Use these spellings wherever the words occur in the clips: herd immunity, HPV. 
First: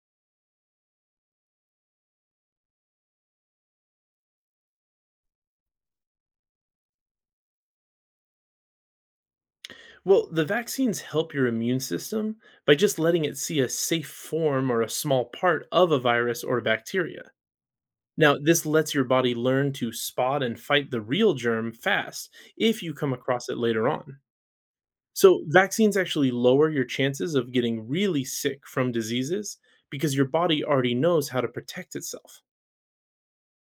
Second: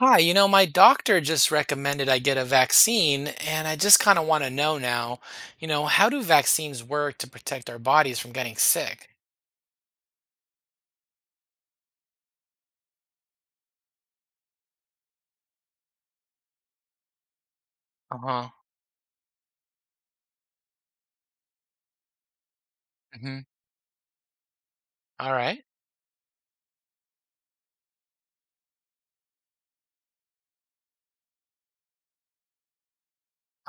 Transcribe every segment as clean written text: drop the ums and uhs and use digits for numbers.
Hi, my doctor just recommended I get a vaccine, and I just kind of want to know now, how do vaccines work to protect our bodies from getting sick? Well, the vaccines help your immune system by just letting it see a safe form or a small part of a virus or bacteria. Now, Uh-huh. this lets your body learn to spot and fight the real germ fast if you come Hmm. across it later on. All So, right. vaccines actually lower your chances of getting really sick from diseases because your body already knows how to protect itself.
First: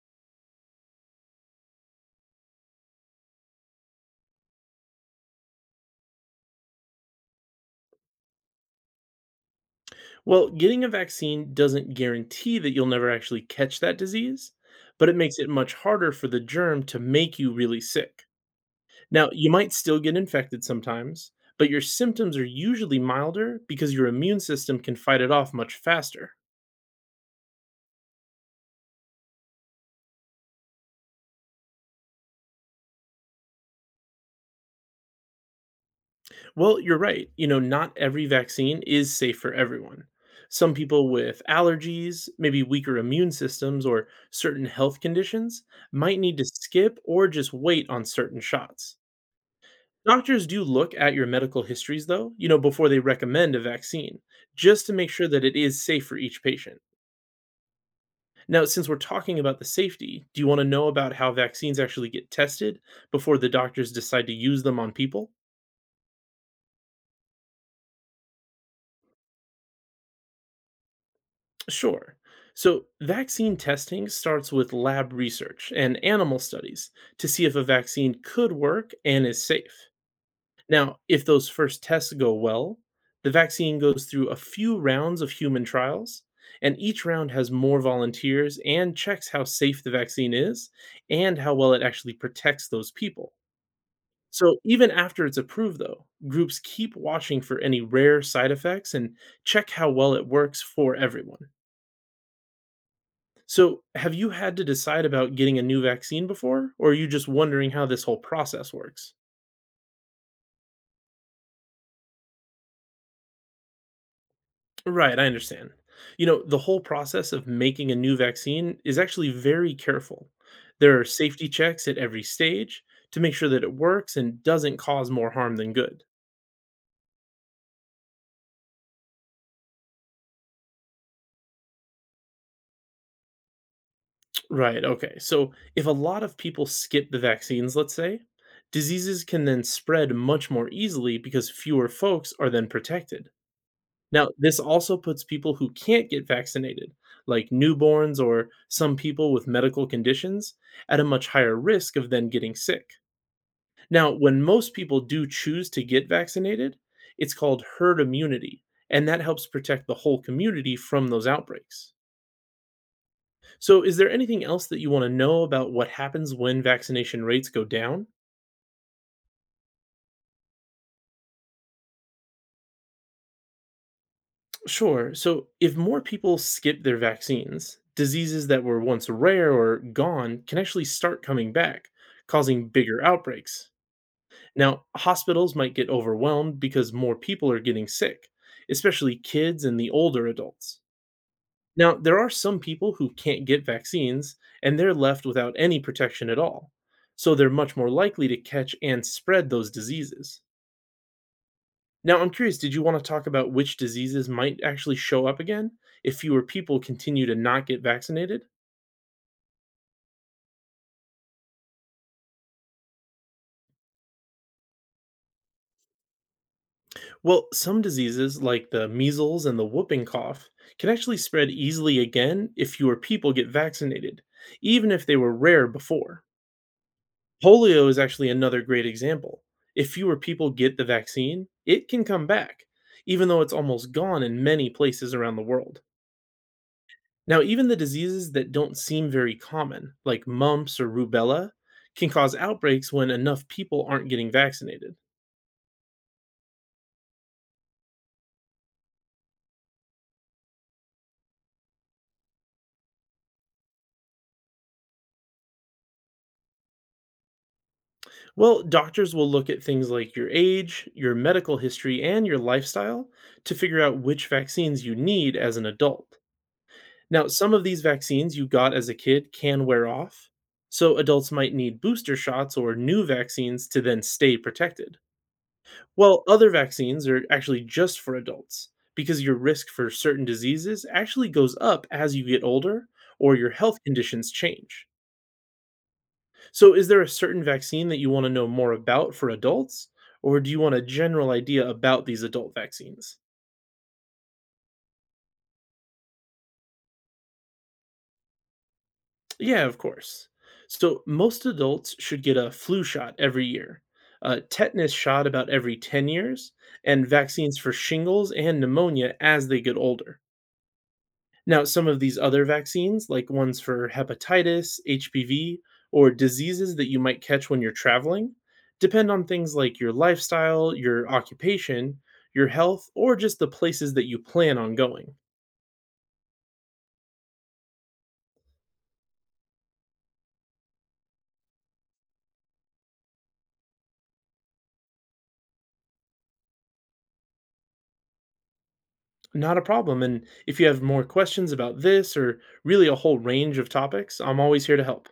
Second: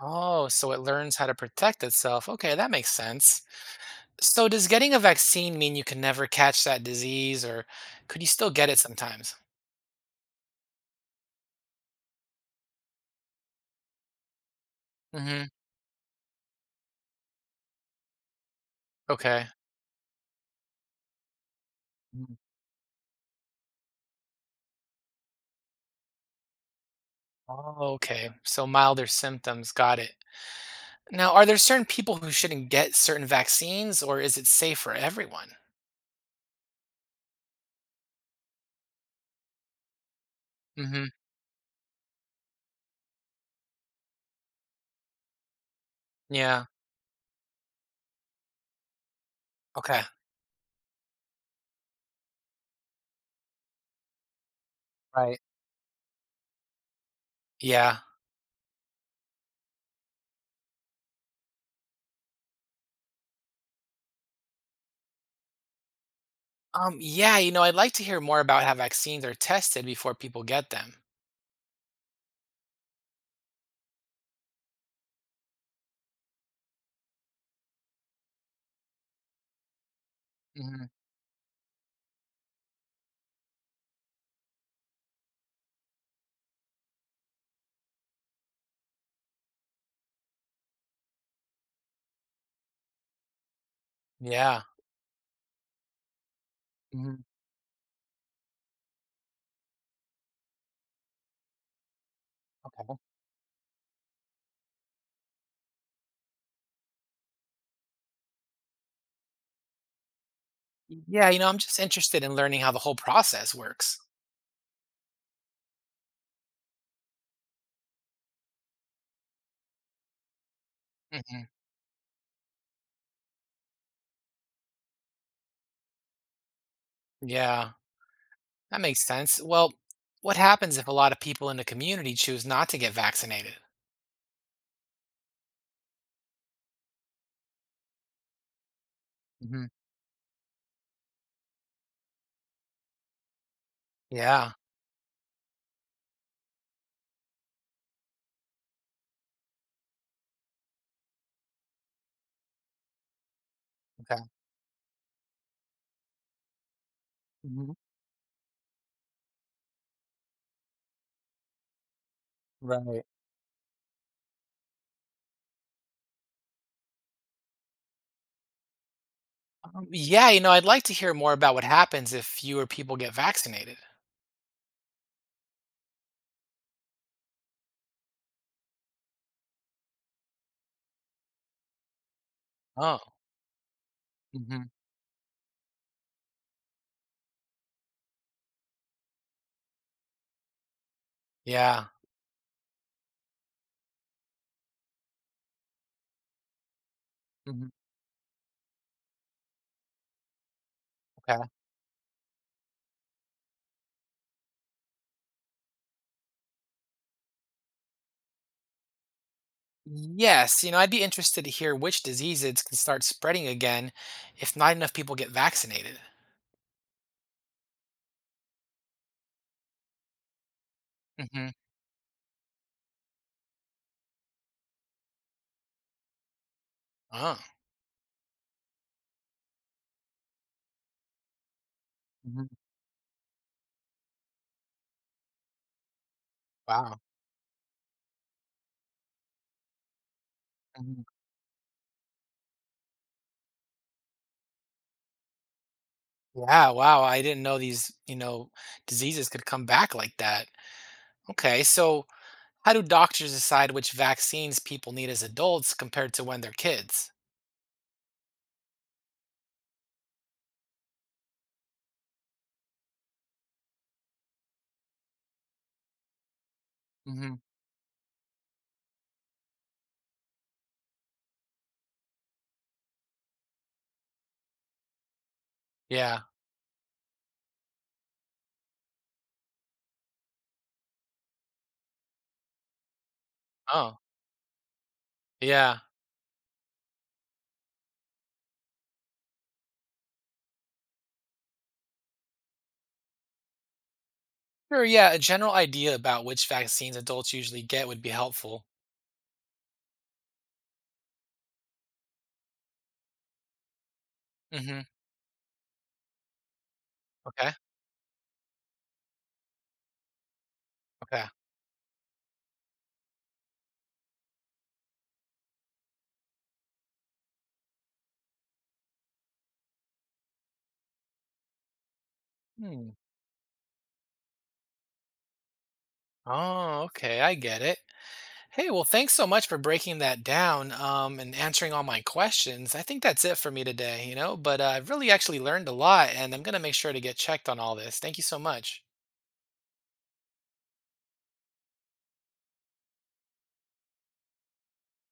Oh, so it learns how to protect itself. Okay, that makes sense. So does getting a vaccine mean you can never catch that disease, or could you still get it sometimes? Well, getting a vaccine doesn't guarantee that you'll never actually catch that disease, but it makes Hmm. it much harder for the germ to make you really sick. Now, Okay. you might still get infected sometimes, but your symptoms Mm. are usually milder because your immune system can fight it off much faster. Oh, okay. So milder symptoms, got it. Now, are there certain people who shouldn't get certain vaccines, or is it safe for everyone? Well, you're right. You know, not every vaccine is safe for everyone. Some Hmm. people with allergies, maybe weaker immune systems, or certain health conditions might need to Yeah. skip or just wait on certain shots. Okay. Doctors do look at your medical histories, though, you know, before they recommend a vaccine, just to make sure Right. that it is safe for each patient. Yeah. Now, since we're talking about the safety, do you want to know about how vaccines actually get tested before the doctors decide to use them on people? Yeah. I'd like to hear more about how vaccines are tested before people get them. Sure. So, vaccine testing starts with lab research and animal studies to see if a vaccine could work and is safe. Hmm. Now, if those first tests go well, the vaccine goes through a few rounds of human trials, and each round has more volunteers and checks how safe the vaccine is and how well it actually protects those people. So Yeah. even after it's approved, though, groups keep Hmm. watching for any rare side effects and check how well it works for everyone. Okay. So, have you had to decide about getting a new vaccine before, or are you just wondering how this whole process works? Yeah. I'm just interested in learning how the whole process works. Right, I understand. You know, the whole process of making a new vaccine is actually very careful. There are Hmm. safety checks at every stage to make sure that it works and doesn't cause more harm than good. Yeah. That makes sense. Well, what happens if a lot of people in the community choose not to get vaccinated? Right. Okay. So if a lot of people skip the vaccines, let's say, diseases can then Hmm. spread much more easily because fewer folks are then protected. Now, Yeah. this also puts people who can't get vaccinated, like newborns or some people with medical conditions, at a much higher risk of then getting sick. Now, Okay. when most people do choose to get vaccinated, it's called Hmm. herd immunity, and that helps protect the whole community from those outbreaks. Right. So, is there anything else that you want to know about what happens when vaccination rates go down? Yeah. I'd like to hear more about what happens if fewer people get vaccinated. Sure. So, if more people skip their vaccines, diseases that were once rare or gone can actually start coming back, causing Oh. bigger outbreaks. Hmm. Now, hospitals might get overwhelmed because more people are getting sick, especially kids and the older adults. Yeah. Now, there are some people who can't get vaccines and they're left without any protection at all. So, they're Hmm. much more likely to catch and spread those diseases. Okay. Now, I'm curious, did you want to talk about which diseases might actually show up again if fewer people continue to not get vaccinated? Yes, I'd be interested to hear which diseases can start spreading again if not enough people get vaccinated. Well, some diseases, like the measles and the whooping cough, can actually Hmm. spread easily again if fewer people get vaccinated, even if they were rare before. Oh, Polio is actually another great example. If fewer people get the vaccine, it can come mhm. back, even though it's almost gone in many places around the world. Wow. Now, even the diseases that don't seem very common, like mumps or Mhm. rubella, can cause outbreaks when enough people aren't getting vaccinated. Yeah, wow. I didn't know these diseases could come back like that. Okay, so how do doctors decide which vaccines people need as adults compared to when they're kids? Well, doctors will look at things like your age, your medical history, and your lifestyle to figure out which vaccines you need as an adult. Now, Hmm. some of these vaccines you got as a kid can wear off, so adults might need booster shots or new vaccines to then stay protected. Yeah. Well, other vaccines are actually just for adults because your risk for certain diseases actually goes up as you get older or your health Oh, conditions change. yeah. So, is there a certain vaccine that you want to know more about for adults, or do you want a general idea about these adult vaccines? Sure, yeah. A general idea about which vaccines adults usually get would be helpful. Yeah, of course. So, most adults should get a flu shot every year, a Hmm. tetanus shot about every 10 years, and Okay, vaccines for shingles and pneumonia as they get older. okay. Now, some of these other vaccines, like ones for hepatitis, HPV, or diseases that you might catch when you're traveling, depend on things like your lifestyle, your occupation, your Hmm. health, or just the places that you plan on going. Oh, okay. I get it. Hey, well, thanks so much for breaking that down, and answering all my questions. I think that's it for me today, but I've really actually learned a lot and I'm going to make sure to get checked on all this. Thank you so much. Not a problem. And if you have more questions about this or really a whole range of topics, I'm always here to help.